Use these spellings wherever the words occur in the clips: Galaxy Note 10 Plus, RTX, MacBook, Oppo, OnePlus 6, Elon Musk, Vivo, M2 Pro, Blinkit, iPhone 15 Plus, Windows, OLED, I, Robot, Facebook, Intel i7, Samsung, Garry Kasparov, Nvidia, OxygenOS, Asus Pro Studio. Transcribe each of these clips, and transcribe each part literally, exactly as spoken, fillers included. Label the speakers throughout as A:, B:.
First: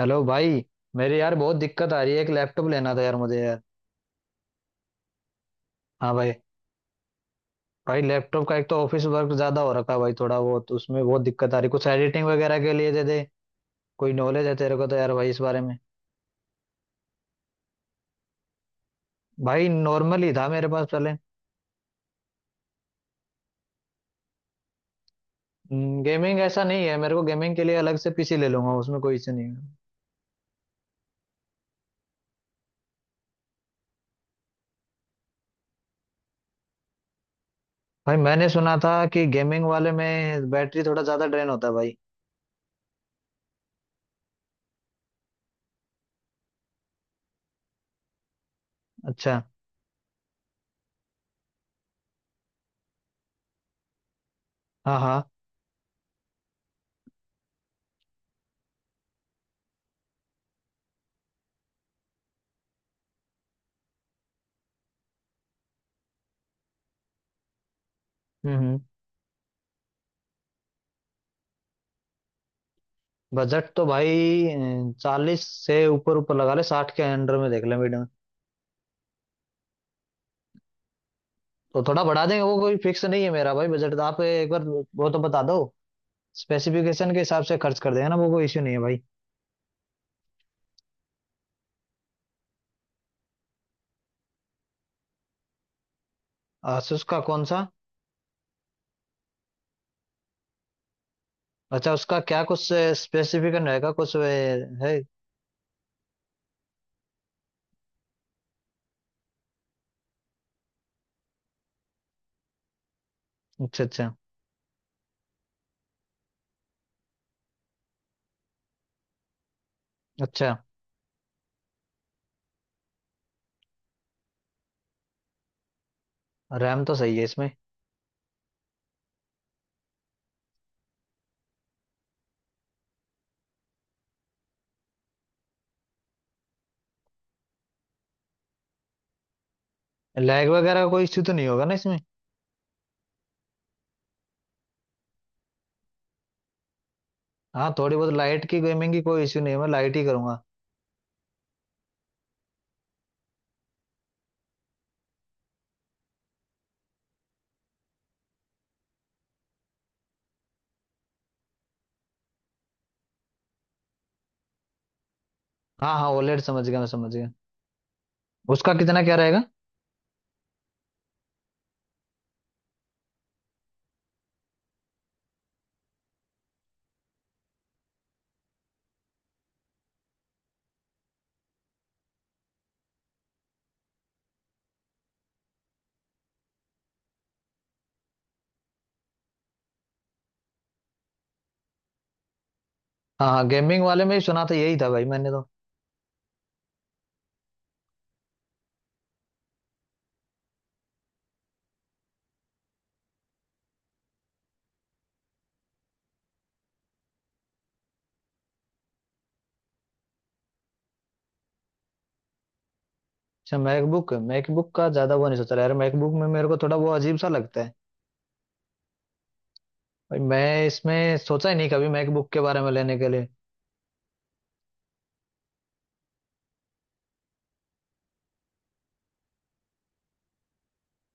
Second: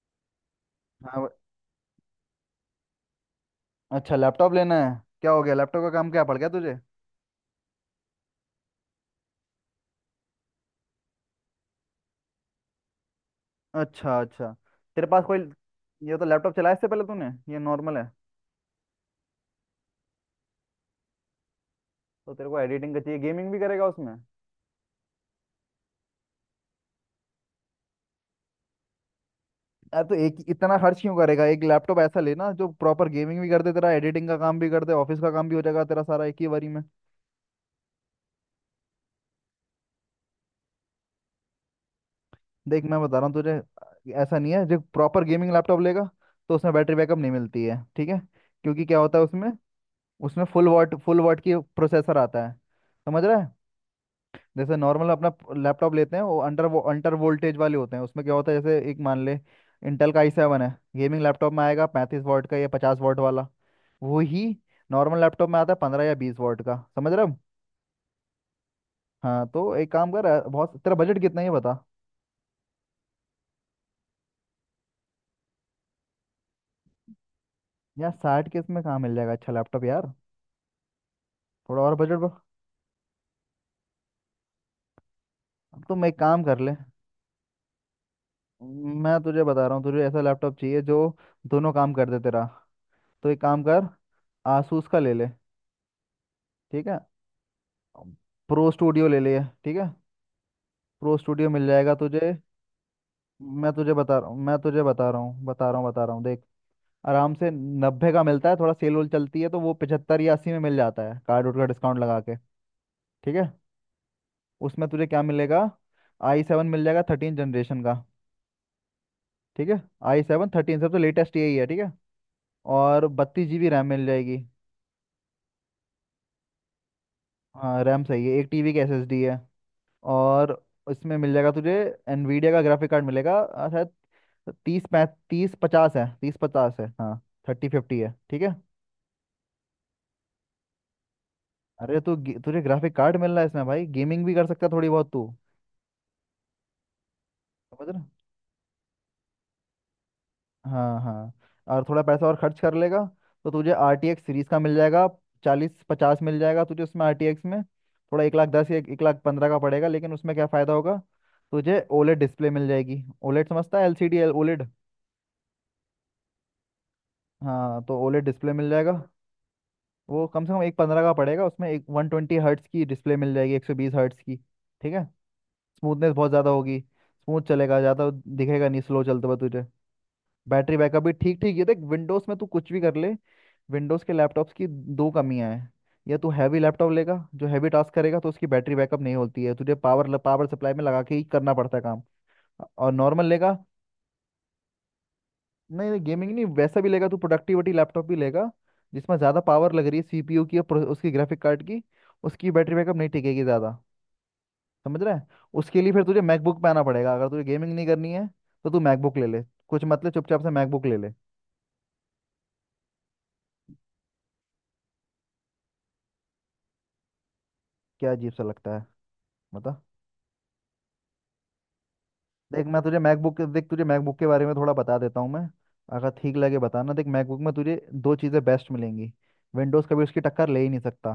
A: Hello भाई। मेरे
B: हाँ वो-
A: यार बहुत दिक्कत आ रही है, एक लैपटॉप लेना था यार मुझे यार।
B: अच्छा लैपटॉप लेना है। क्या हो गया, लैपटॉप का काम
A: हाँ
B: क्या
A: भाई।
B: पड़ गया तुझे?
A: भाई लैपटॉप का एक तो ऑफिस वर्क ज्यादा हो रखा है भाई, थोड़ा वो तो उसमें बहुत दिक्कत आ रही, कुछ एडिटिंग वगैरह के लिए दे दे। कोई
B: अच्छा
A: नॉलेज
B: अच्छा।
A: है तेरे को तो
B: तेरे
A: यार
B: पास
A: भाई
B: कोई
A: इस बारे में?
B: ये तो लैपटॉप चलाया इससे पहले तूने? ये नॉर्मल है?
A: भाई नॉर्मल ही था मेरे पास पहले।
B: तो तेरे को एडिटिंग का चाहिए, गेमिंग भी करेगा उसमें?
A: गेमिंग ऐसा नहीं है, मेरे को गेमिंग के लिए अलग से पीसी ले लूंगा, उसमें कोई इश्यू नहीं है।
B: यार तो एक इतना खर्च क्यों करेगा, एक लैपटॉप ऐसा लेना जो प्रॉपर गेमिंग भी कर दे, तेरा एडिटिंग का काम भी कर दे, ऑफिस का काम भी हो जाएगा तेरा सारा एक ही बारी में।
A: भाई मैंने सुना था कि गेमिंग वाले में बैटरी थोड़ा ज्यादा ड्रेन होता है भाई।
B: देख, मैं बता रहा हूँ तुझे। ऐसा नहीं है, जो प्रॉपर गेमिंग लैपटॉप लेगा तो उसमें बैटरी बैकअप नहीं मिलती है, ठीक है? क्योंकि क्या होता है
A: अच्छा।
B: उसमें, उसमें फुल वॉट फुल वॉट की प्रोसेसर आता है। समझ रहा है? जैसे
A: हाँ
B: नॉर्मल
A: हाँ।
B: अपना लैपटॉप लेते हैं वो अंडर वो अंडर वोल्टेज वाले होते हैं। उसमें क्या होता है, जैसे एक मान ले, इंटेल का आई सेवन है, गेमिंग लैपटॉप में आएगा पैंतीस वॉट का या पचास वॉट वाला। वो ही नॉर्मल लैपटॉप में आता है पंद्रह या बीस वॉट का। समझ रहे हो?
A: हम्म हम्म।
B: हाँ तो एक काम कर, अ, बहुत तेरा बजट कितना है ये बता।
A: बजट तो भाई चालीस से ऊपर ऊपर लगा ले, साठ के अंडर में देख ले।
B: यार साठ के इसमें कहाँ मिल जाएगा अच्छा लैपटॉप यार, थोड़ा
A: तो
B: और
A: थोड़ा
B: बजट।
A: बढ़ा देंगे, वो कोई फिक्स नहीं है मेरा भाई बजट, तो आप एक बार वो तो बता दो।
B: अब तुम एक काम कर ले।
A: स्पेसिफिकेशन के हिसाब से खर्च कर देंगे ना, वो कोई इश्यू नहीं है भाई।
B: मैं तुझे बता रहा हूँ, तुझे ऐसा लैपटॉप चाहिए जो दोनों काम कर दे तेरा। तो एक काम कर, आसूस का ले ले, ठीक है?
A: आसूस का कौन सा?
B: प्रो स्टूडियो ले ले, ठीक है? प्रो स्टूडियो मिल
A: अच्छा,
B: जाएगा
A: उसका
B: तुझे।
A: क्या कुछ स्पेसिफिकेशन
B: मैं
A: रहेगा
B: तुझे
A: कुछ
B: बता रहा हूँ, मैं तुझे
A: वे- है?
B: बता रहा हूँ बता रहा हूँ बता रहा हूँ, देख, आराम से नब्बे का मिलता है, थोड़ा सेल वोल चलती है तो वो पचहत्तर या अस्सी में मिल जाता है, कार्ड वोड का डिस्काउंट लगा के। ठीक है?
A: अच्छा अच्छा।
B: उसमें तुझे क्या मिलेगा, आई सेवन मिल जाएगा थर्टीन जनरेशन का, ठीक है? आई सेवन
A: अच्छा।
B: थर्टीन सबसे लेटेस्ट यही है, ठीक है? और बत्तीस जी बी रैम मिल जाएगी।
A: रैम तो सही है इसमें?
B: हाँ रैम सही है, एक टी बी की एस एस डी है। और इसमें मिल जाएगा तुझे एनवीडिया का ग्राफिक कार्ड मिलेगा अ, शायद तीस पै थर्टी फिफ्टी है, थर्टी फिफ्टी है हाँ, थर्टी फिफ्टी है, ठीक है?
A: लैग वगैरह का कोई इश्यू तो नहीं होगा ना इसमें?
B: अरे तू गे- तुझे ग्राफिक कार्ड मिल रहा है इसमें भाई, गेमिंग भी कर सकता है थोड़ी बहुत तू।
A: हाँ,
B: समझ
A: थोड़ी
B: रहा?
A: बहुत लाइट की गेमिंग की कोई इश्यू नहीं है, मैं लाइट ही करूंगा।
B: हाँ हाँ, और थोड़ा पैसा और खर्च कर लेगा तो तुझे आर टी एक्स सीरीज का मिल जाएगा, चालीस पचास मिल जाएगा तुझे उसमें। आर टी एक्स में थोड़ा एक लाख दस या एक लाख पंद्रह का पड़ेगा, लेकिन उसमें क्या फ़ायदा होगा, तुझे ओलेड डिस्प्ले मिल जाएगी। ओलेड समझता है? LCD L OLED.
A: हाँ हाँ, ओलेड समझ गया, मैं समझ गया।
B: हाँ तो ओलेड डिस्प्ले मिल
A: उसका
B: जाएगा।
A: कितना क्या रहेगा?
B: वो कम से कम एक पंद्रह का पड़ेगा। उसमें एक वन ट्वेंटी हर्ट्स की डिस्प्ले मिल जाएगी, एक सौ बीस हर्ट्स की, ठीक है? स्मूथनेस बहुत ज़्यादा होगी, स्मूथ चलेगा ज़्यादा, दिखेगा नहीं स्लो चलते हुए तुझे। बैटरी बैकअप भी ठीक ठीक। ये देख, विंडोज़ में तू कुछ भी कर ले, विंडोज़ के लैपटॉप्स की दो कमियां हैं। या तू हैवी लैपटॉप लेगा जो हैवी टास्क करेगा तो उसकी बैटरी बैकअप नहीं होती है, तुझे पावर पावर सप्लाई में लगा के ही करना पड़ता है काम। और नॉर्मल
A: हाँ हाँ,
B: लेगा,
A: गेमिंग वाले में ही सुना था, यही था भाई मैंने तो।
B: नहीं नहीं गेमिंग नहीं वैसा भी लेगा तू, प्रोडक्टिविटी लैपटॉप भी लेगा जिसमें ज़्यादा पावर लग रही है सीपीयू की और प्रो- उसकी ग्राफिक कार्ड की, उसकी बैटरी बैकअप नहीं टिकेगी ज़्यादा। समझ रहा है? उसके लिए फिर तुझे मैकबुक पे आना पड़ेगा। अगर तुझे गेमिंग नहीं करनी है तो तू मैकबुक ले ले, कुछ मतलब चुपचाप से मैकबुक ले ले।
A: अच्छा, मैकबुक मैकबुक का ज्यादा वो नहीं सोचा यार, मैकबुक में मेरे को थोड़ा वो अजीब सा लगता है।
B: क्या अजीब सा लगता है, बता।
A: भाई मैं इसमें सोचा ही नहीं कभी मैकबुक के बारे
B: देख,
A: में
B: मैं तुझे
A: लेने के लिए।
B: मैकबुक के- देख तुझे मैकबुक के बारे में थोड़ा बता देता हूँ मैं, अगर ठीक लगे बताना। देख मैकबुक में तुझे दो चीज़ें बेस्ट मिलेंगी, विंडोज़ कभी उसकी टक्कर ले ही नहीं सकता।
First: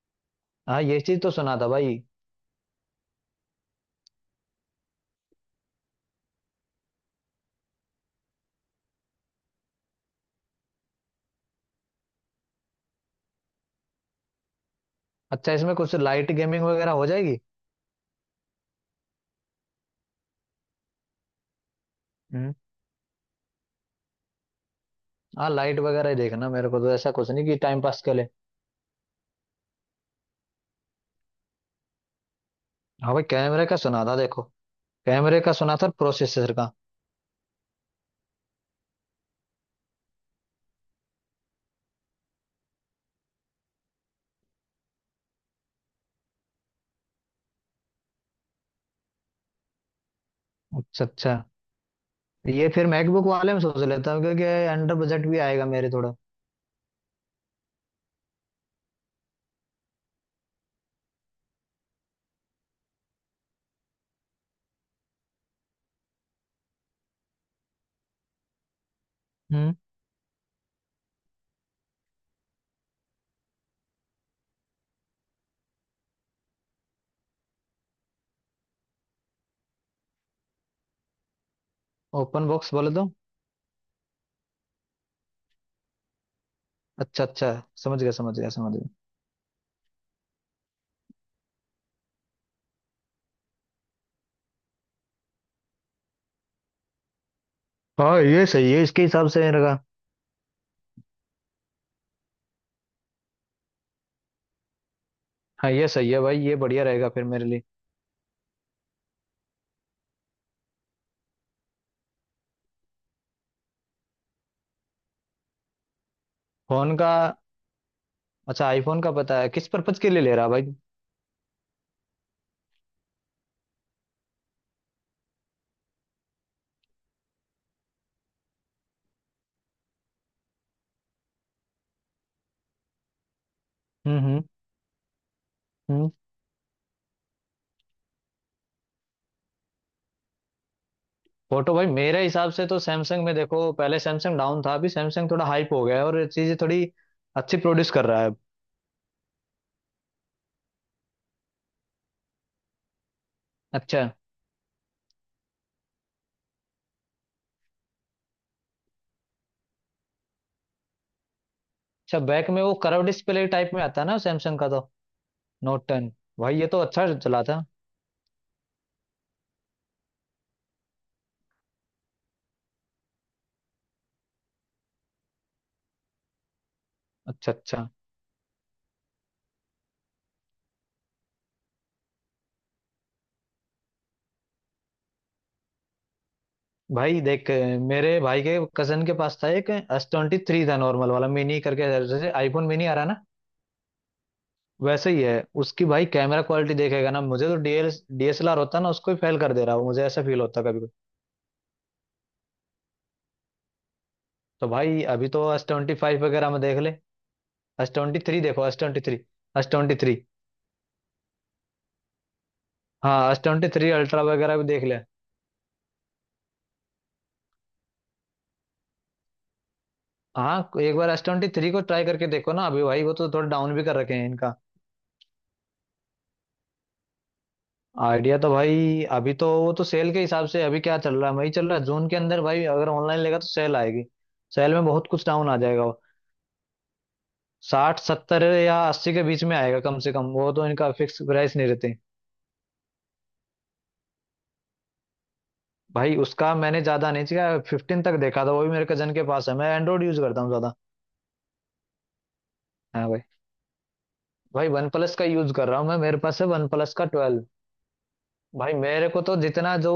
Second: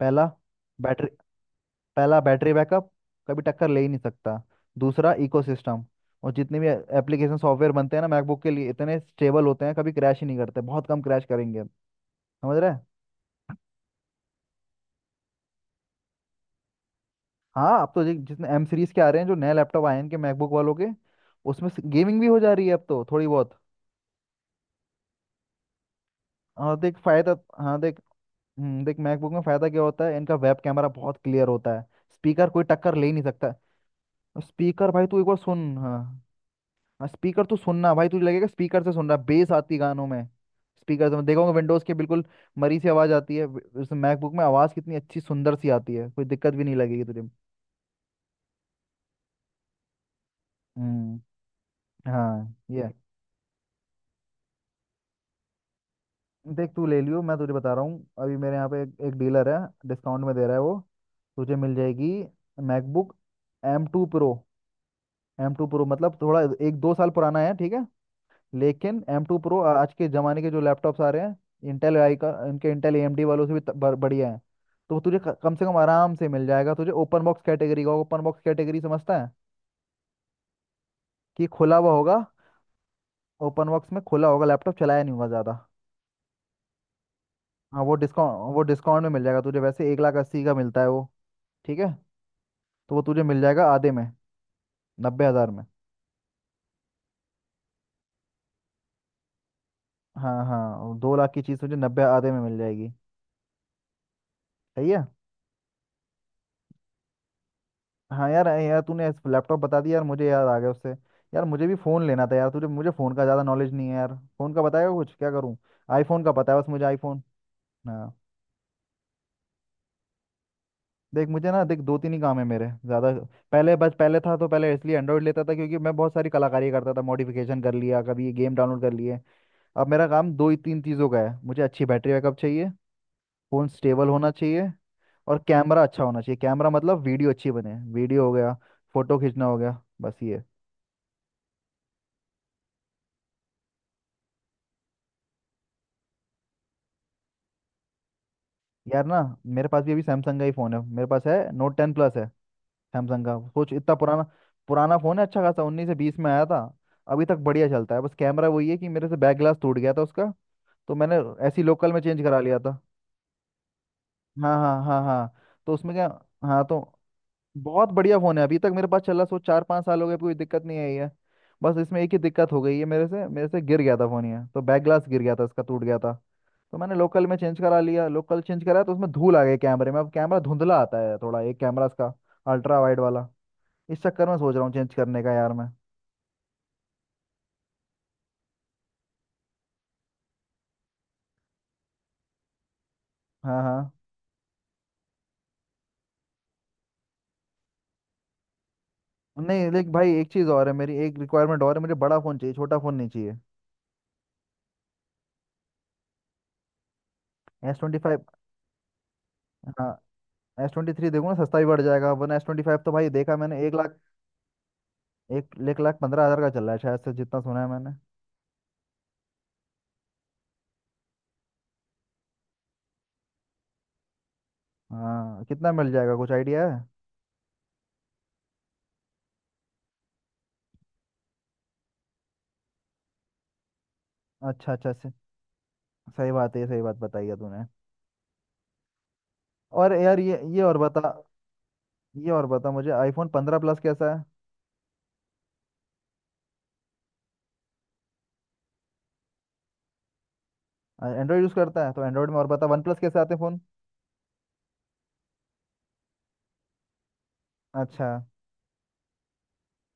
B: पहला
A: हाँ ये
B: बैटरी
A: चीज तो सुना था भाई।
B: पहला बैटरी बैकअप, कभी टक्कर ले ही नहीं सकता। दूसरा इकोसिस्टम, और जितने भी एप्लीकेशन सॉफ्टवेयर बनते हैं ना मैकबुक के लिए, इतने स्टेबल होते हैं, कभी क्रैश ही नहीं करते, बहुत कम क्रैश करेंगे। समझ रहे हैं?
A: अच्छा, इसमें कुछ लाइट गेमिंग वगैरह हो जाएगी?
B: हाँ अब तो जि- जितने एम सीरीज के आ रहे हैं, जो नए लैपटॉप आए हैं इनके मैकबुक वालों के, उसमें गेमिंग भी हो जा
A: हम्म।
B: रही है अब तो थोड़ी बहुत।
A: हाँ, लाइट वगैरह ही देखना मेरे
B: हाँ
A: को, तो
B: देख
A: ऐसा कुछ
B: फायदा,
A: नहीं कि
B: हाँ
A: टाइम
B: देख।
A: पास के लिए।
B: हम्म, देख मैकबुक में फायदा क्या होता है, इनका वेब कैमरा बहुत क्लियर होता है। स्पीकर कोई टक्कर ले ही
A: हाँ
B: नहीं
A: भाई,
B: सकता।
A: कैमरे का सुना था देखो।
B: स्पीकर भाई तू एक बार
A: कैमरे का सुना
B: सुन,
A: था,
B: हाँ।
A: प्रोसेसर का।
B: स्पीकर तू सुनना भाई, तुझे लगेगा स्पीकर से सुन रहा, बेस आती है गानों में। स्पीकर से देखोगे विंडोज के, बिल्कुल मरी सी आवाज आती है। वे- उस मैकबुक में आवाज कितनी अच्छी सुंदर सी आती है, कोई दिक्कत भी नहीं लगेगी तुझे।
A: अच्छा अच्छा,
B: हम्म हाँ
A: ये
B: ये
A: फिर
B: है।
A: मैकबुक वाले में सोच लेता हूँ क्योंकि अंडर बजट भी आएगा मेरे थोड़ा।
B: देख तू ले लियो, मैं तुझे बता रहा हूँ, अभी मेरे यहाँ पे एक, एक डीलर है, डिस्काउंट में दे रहा है वो। तुझे मिल जाएगी MacBook M two pro. M two pro मतलब थोड़ा एक दो साल पुराना है, ठीक है, लेकिन एम टू प्रो
A: हम्म।
B: आज के ज़माने के जो लैपटॉप्स आ रहे हैं इंटेल आई का, इनके इंटेल ए एम डी वालों से भी त- बर- बढ़िया है। तो तुझे क- कम से कम आराम से मिल जाएगा तुझे ओपन बॉक्स कैटेगरी का। ओपन बॉक्स कैटेगरी समझता है? कि खुला हुआ होगा।
A: ओपन बॉक्स बोले तो?
B: ओपन बॉक्स में खुला होगा, लैपटॉप चलाया नहीं होगा ज़्यादा।
A: अच्छा अच्छा।
B: हाँ वो
A: समझ गया समझ गया
B: डिस्काउंट, वो
A: समझ गया।
B: डिस्काउंट में मिल जाएगा तुझे। वैसे एक लाख अस्सी का मिलता है वो, ठीक है, तो वो तुझे मिल जाएगा आधे में, नब्बे हज़ार में।
A: हाँ ये सही है, इसके हिसाब से रहेगा।
B: हाँ हाँ दो लाख की चीज़ तुझे नब्बे, आधे में मिल जाएगी, सही है।
A: हाँ ये सही है भाई, ये बढ़िया रहेगा फिर मेरे लिए।
B: हाँ यार, ऐ यार तूने लैपटॉप बता दिया यार, मुझे याद आ गया उससे, यार मुझे भी फ़ोन लेना था यार तुझे, मुझे फ़ोन का ज़्यादा नॉलेज नहीं है यार, फ़ोन का बताएगा कुछ, क्या करूँ? आईफ़ोन का पता है बस मुझे,
A: फोन का?
B: आईफ़ोन। हाँ
A: अच्छा, आईफोन का पता है, किस पर्पज के लिए ले रहा भाई?
B: देख मुझे ना, देख दो तीन ही काम है मेरे ज़्यादा। पहले बस पहले था तो पहले इसलिए एंड्रॉइड लेता था क्योंकि मैं बहुत सारी कलाकारी करता था, मॉडिफिकेशन कर लिया, कभी गेम डाउनलोड कर लिए। अब मेरा काम दो ही तीन चीज़ों का है, मुझे अच्छी बैटरी बैकअप चाहिए, फ़ोन स्टेबल
A: हम्म
B: होना
A: हम्म।
B: चाहिए, और कैमरा अच्छा
A: हम्म।
B: होना चाहिए। कैमरा मतलब वीडियो अच्छी बने, वीडियो हो गया, फ़ोटो खींचना हो गया, बस ये।
A: फोटो भाई मेरे हिसाब से तो सैमसंग में देखो। पहले सैमसंग डाउन था, अभी सैमसंग थोड़ा हाइप हो गया है और चीजें थोड़ी अच्छी प्रोड्यूस कर रहा है अब।
B: यार ना, मेरे पास भी अभी सैमसंग का ही फ़ोन है, मेरे पास है नोट टेन प्लस है सैमसंग का, सोच इतना
A: अच्छा।
B: पुराना पुराना फ़ोन है, अच्छा खासा उन्नीस से बीस में आया था। अभी तक बढ़िया चलता है, बस कैमरा वही है कि मेरे से बैक ग्लास टूट गया था उसका, तो मैंने ऐसी लोकल में
A: अच्छा
B: चेंज करा
A: बैक
B: लिया
A: में वो
B: था।
A: कर्व डिस्प्ले टाइप में आता है ना
B: हाँ
A: सैमसंग का
B: हाँ
A: तो,
B: हाँ हाँ, तो
A: नोट
B: उसमें क्या।
A: टेन भाई
B: हाँ
A: ये तो
B: तो
A: अच्छा चला था।
B: बहुत बढ़िया फोन है, अभी तक मेरे पास चला, सो चार पाँच साल हो गए, कोई दिक्कत नहीं आई है। बस इसमें एक ही दिक्कत हो गई है, मेरे से मेरे से गिर गया था फोन, ये तो बैक ग्लास गिर गया था इसका, टूट गया था, तो मैंने लोकल में
A: अच्छा
B: चेंज करा
A: अच्छा।
B: लिया, लोकल चेंज करा तो उसमें धूल आ गई कैमरे में, अब कैमरा धुंधला आता है थोड़ा एक कैमरा इसका, अल्ट्रा वाइड वाला। इस चक्कर में सोच रहा हूँ चेंज करने का यार मैं।
A: भाई देख, मेरे भाई के कजन के पास था एक एस ट्वेंटी थ्री था नॉर्मल वाला मिनी करके, जैसे आईफोन मिनी आ रहा है ना।
B: हाँ हाँ,
A: वैसे ही है। उसकी भाई कैमरा क्वालिटी देखेगा ना, मुझे तो डीएल डीएसएलआर होता ना उसको ही फेल कर दे
B: नहीं
A: रहा हूँ,
B: लेकिन
A: मुझे
B: भाई
A: ऐसा
B: एक
A: फील
B: चीज़
A: होता
B: और है,
A: कभी कभी।
B: मेरी एक रिक्वायरमेंट और है, मुझे बड़ा फ़ोन चाहिए, छोटा फ़ोन नहीं चाहिए।
A: तो भाई अभी तो एस ट्वेंटी फाइव वगैरह में देख ले।
B: S
A: S
B: twenty
A: twenty
B: five
A: three देखो। S twenty three. एस
B: हाँ
A: twenty three
B: S twenty three देखो ना, सस्ता भी पड़ जाएगा, वरना एस ट्वेंटी फाइव तो भाई
A: हाँ
B: देखा
A: एस
B: मैंने,
A: ट्वेंटी
B: एक
A: थ्री
B: लाख,
A: अल्ट्रा वगैरह भी देख ले।
B: एक एक लाख पंद्रह हजार का चल रहा है शायद से, जितना सुना है मैंने।
A: हाँ, एक बार एस ट्वेंटी थ्री को ट्राई करके देखो ना अभी भाई, वो तो थोड़ा डाउन भी कर रखे हैं इनका।
B: हाँ कितना मिल जाएगा कुछ आइडिया है?
A: आइडिया तो भाई अभी तो, वो तो सेल के हिसाब से अभी क्या चल रहा है वही चल रहा है, जून के अंदर भाई अगर ऑनलाइन लेगा तो सेल आएगी।
B: अच्छा
A: सेल में
B: अच्छा
A: बहुत
B: से,
A: कुछ डाउन आ जाएगा।
B: सही बात है, ये सही बात बताई है तूने।
A: साठ सत्तर या अस्सी के बीच में आएगा
B: और
A: कम से
B: यार
A: कम,
B: ये,
A: वो
B: ये
A: तो
B: और
A: इनका
B: बता
A: फिक्स प्राइस नहीं रहते।
B: ये और बता मुझे, आईफोन पंद्रह प्लस कैसा
A: भाई उसका मैंने ज्यादा नहीं किया, फिफ्टीन तक देखा था, वो भी मेरे कजन के पास है, मैं एंड्रॉइड यूज करता हूँ ज्यादा।
B: है? एंड्रॉयड यूज़ करता है तो एंड्रॉयड में और बता, वन प्लस
A: हाँ
B: कैसे
A: भाई।
B: आते हैं फ़ोन?
A: भाई वन प्लस का यूज कर रहा हूँ मैं, मेरे पास है वन प्लस का ट्वेल्व।
B: अच्छा,
A: भाई मेरे को तो जितना जो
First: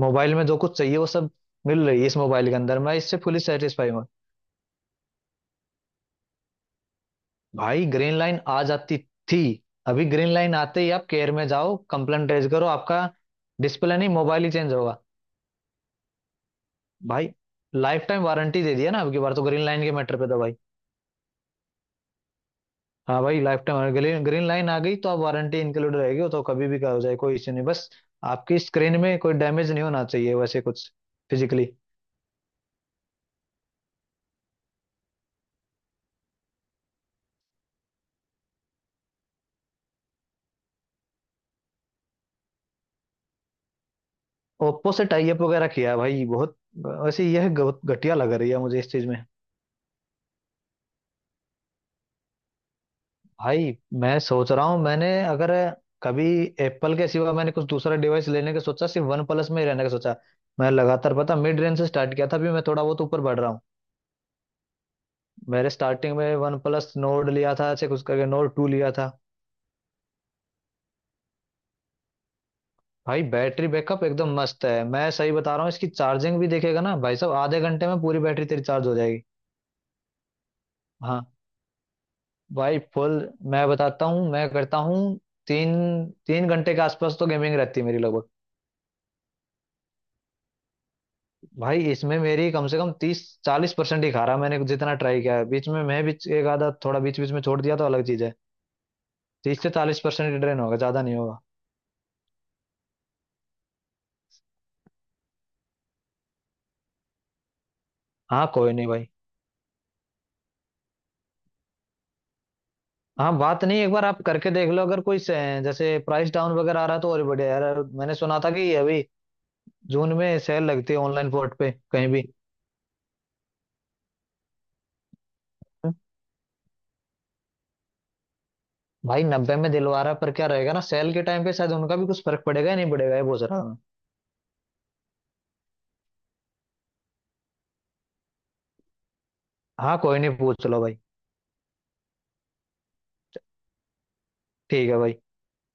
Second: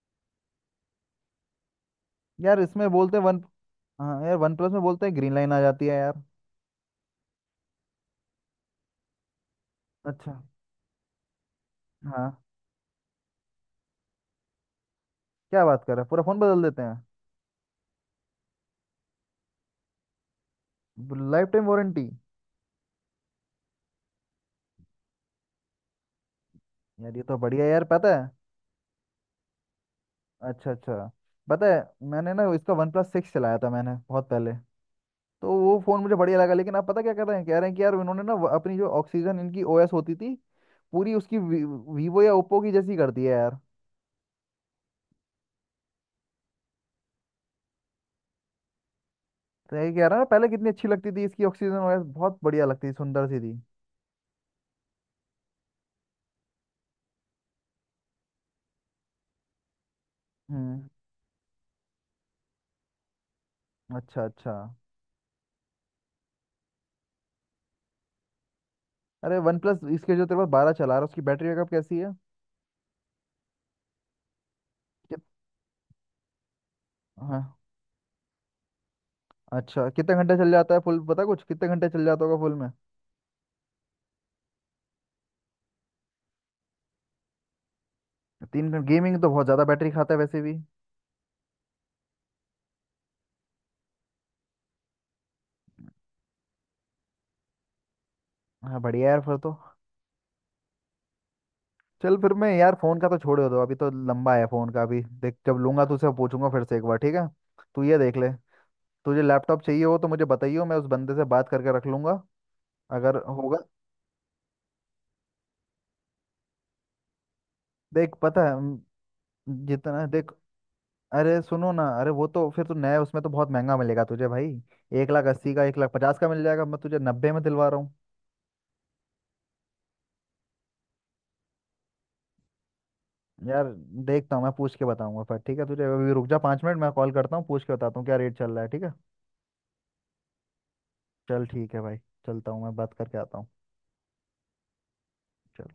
A: मोबाइल में जो कुछ चाहिए वो सब मिल रही है इस मोबाइल के
B: यार
A: अंदर,
B: इसमें
A: मैं
B: बोलते
A: इससे
B: हैं वन,
A: फुली सेटिस्फाई हूँ।
B: हाँ यार वन प्लस में बोलते हैं ग्रीन लाइन आ जाती है यार।
A: भाई ग्रीन लाइन आ जाती थी। अभी ग्रीन
B: अच्छा,
A: लाइन आते ही आप केयर में जाओ, कंप्लेंट
B: हाँ,
A: रेज करो, आपका डिस्प्ले नहीं मोबाइल ही चेंज होगा।
B: क्या बात कर रहा है, पूरा फ़ोन बदल देते हैं?
A: भाई, लाइफ टाइम वारंटी दे दिया ना अब की बार, तो ग्रीन लाइन के मैटर पे था भाई।
B: Lifetime warranty!
A: हाँ भाई lifetime, green green line आ गई तो अब वारंटी इंक्लूड रहेगी, वो तो कभी भी का हो
B: यार
A: जाए
B: ये
A: कोई
B: तो
A: इश्यू
B: बढ़िया
A: नहीं,
B: है यार,
A: बस।
B: पता है।
A: आपकी स्क्रीन में कोई डैमेज नहीं होना चाहिए वैसे
B: अच्छा
A: कुछ,
B: अच्छा, पता
A: फिजिकली।
B: है मैंने ना इसका वन प्लस सिक्स चलाया था मैंने बहुत पहले, तो वो फ़ोन मुझे बढ़िया लगा, लेकिन आप पता क्या कर रहे हैं, कह रहे हैं कि यार इन्होंने ना व- अपनी जो ऑक्सीजन इनकी ओएस होती थी, पूरी उसकी वी, वीवो या ओप्पो की जैसी कर दी है यार।
A: ओप्पो से टाई अप वगैरह किया है भाई बहुत, वैसे यह बहुत घटिया लग रही है मुझे इस चीज में।
B: तो यही कह रहा है ना, पहले कितनी अच्छी लगती थी इसकी, ऑक्सीजन ओएस बहुत बढ़िया लगती थी, सुंदर सी थी।
A: भाई मैं सोच रहा हूँ, मैंने अगर कभी एप्पल के सिवा मैंने कुछ दूसरा डिवाइस लेने का सोचा, सिर्फ वन प्लस में ही रहने का सोचा। मैं
B: हम्म,
A: लगातार, पता, मिड रेंज से स्टार्ट किया था, अभी मैं थोड़ा बहुत ऊपर बढ़ रहा हूँ।
B: अच्छा अच्छा।
A: मैंने स्टार्टिंग में वन प्लस नोड लिया था, ऐसे कुछ करके नोड टू लिया था।
B: अरे वन प्लस इसके, जो तेरे पास बारह चला रहा है उसकी बैटरी बैकअप कैसी है?
A: भाई बैटरी बैकअप एकदम मस्त है, मैं सही
B: कित-
A: बता रहा हूँ, इसकी चार्जिंग भी देखेगा ना भाई साहब,
B: हाँ
A: आधे घंटे में पूरी बैटरी तेरी चार्ज हो जाएगी।
B: अच्छा, कितने घंटे चल जाता है फुल, पता
A: हाँ
B: कुछ कितने घंटे चल जाता होगा फुल में?
A: भाई फुल, मैं बताता हूँ, मैं करता हूँ। तीन तीन घंटे के आसपास तो गेमिंग रहती है मेरी लगभग।
B: तीन घंटे गेमिंग तो बहुत ज़्यादा बैटरी खाता है वैसे भी।
A: भाई इसमें मेरी कम से कम तीस चालीस परसेंट ही खा रहा है, मैंने जितना ट्राई किया है बीच में। मैं भी एक आधा थोड़ा बीच बीच में छोड़ दिया तो अलग चीज है।
B: हाँ बढ़िया यार, फिर तो
A: तीस से चालीस परसेंट ड्रेन होगा, ज्यादा नहीं होगा।
B: चल, फिर मैं यार फोन का तो छोड़ दो, अभी तो लंबा है फोन का, अभी देख जब लूंगा तो उसे पूछूंगा फिर से एक बार, ठीक है? तू ये देख ले,
A: हाँ कोई नहीं भाई।
B: तुझे लैपटॉप चाहिए हो तो मुझे बताइयो, मैं उस बंदे से बात करके रख लूंगा अगर
A: हाँ, बात
B: होगा।
A: नहीं, एक बार आप करके देख लो, अगर कोई से, जैसे प्राइस डाउन वगैरह आ रहा है तो और भी बढ़िया यार।
B: देख
A: मैंने सुना
B: पता
A: था
B: है
A: कि
B: म,
A: अभी
B: जितना
A: जून
B: देख,
A: में सेल लगती है ऑनलाइन
B: अरे
A: पोर्ट पे
B: सुनो ना,
A: कहीं
B: अरे
A: भी।
B: वो तो फिर तू नया, उसमें तो बहुत महंगा मिलेगा तुझे भाई, एक लाख अस्सी का एक लाख
A: हम्म।
B: पचास का मिल जाएगा, मैं तुझे नब्बे में दिलवा रहा हूँ।
A: भाई नब्बे में दिलवा रहा है, पर क्या रहेगा ना सेल के टाइम पे शायद उनका भी कुछ फर्क पड़ेगा या नहीं पड़ेगा, ये पूछ रहा
B: यार
A: हूँ।
B: देखता हूँ मैं, पूछ के बताऊंगा फिर, ठीक है तुझे? अभी रुक जा, पाँच मिनट मैं कॉल करता हूँ, पूछ के बताता हूँ क्या रेट चल रहा है, ठीक है?
A: हाँ कोई नहीं, पूछ लो भाई।
B: चल ठीक है भाई, चलता हूँ, मैं बात करके आता हूँ।
A: ठीक है भाई।
B: चल।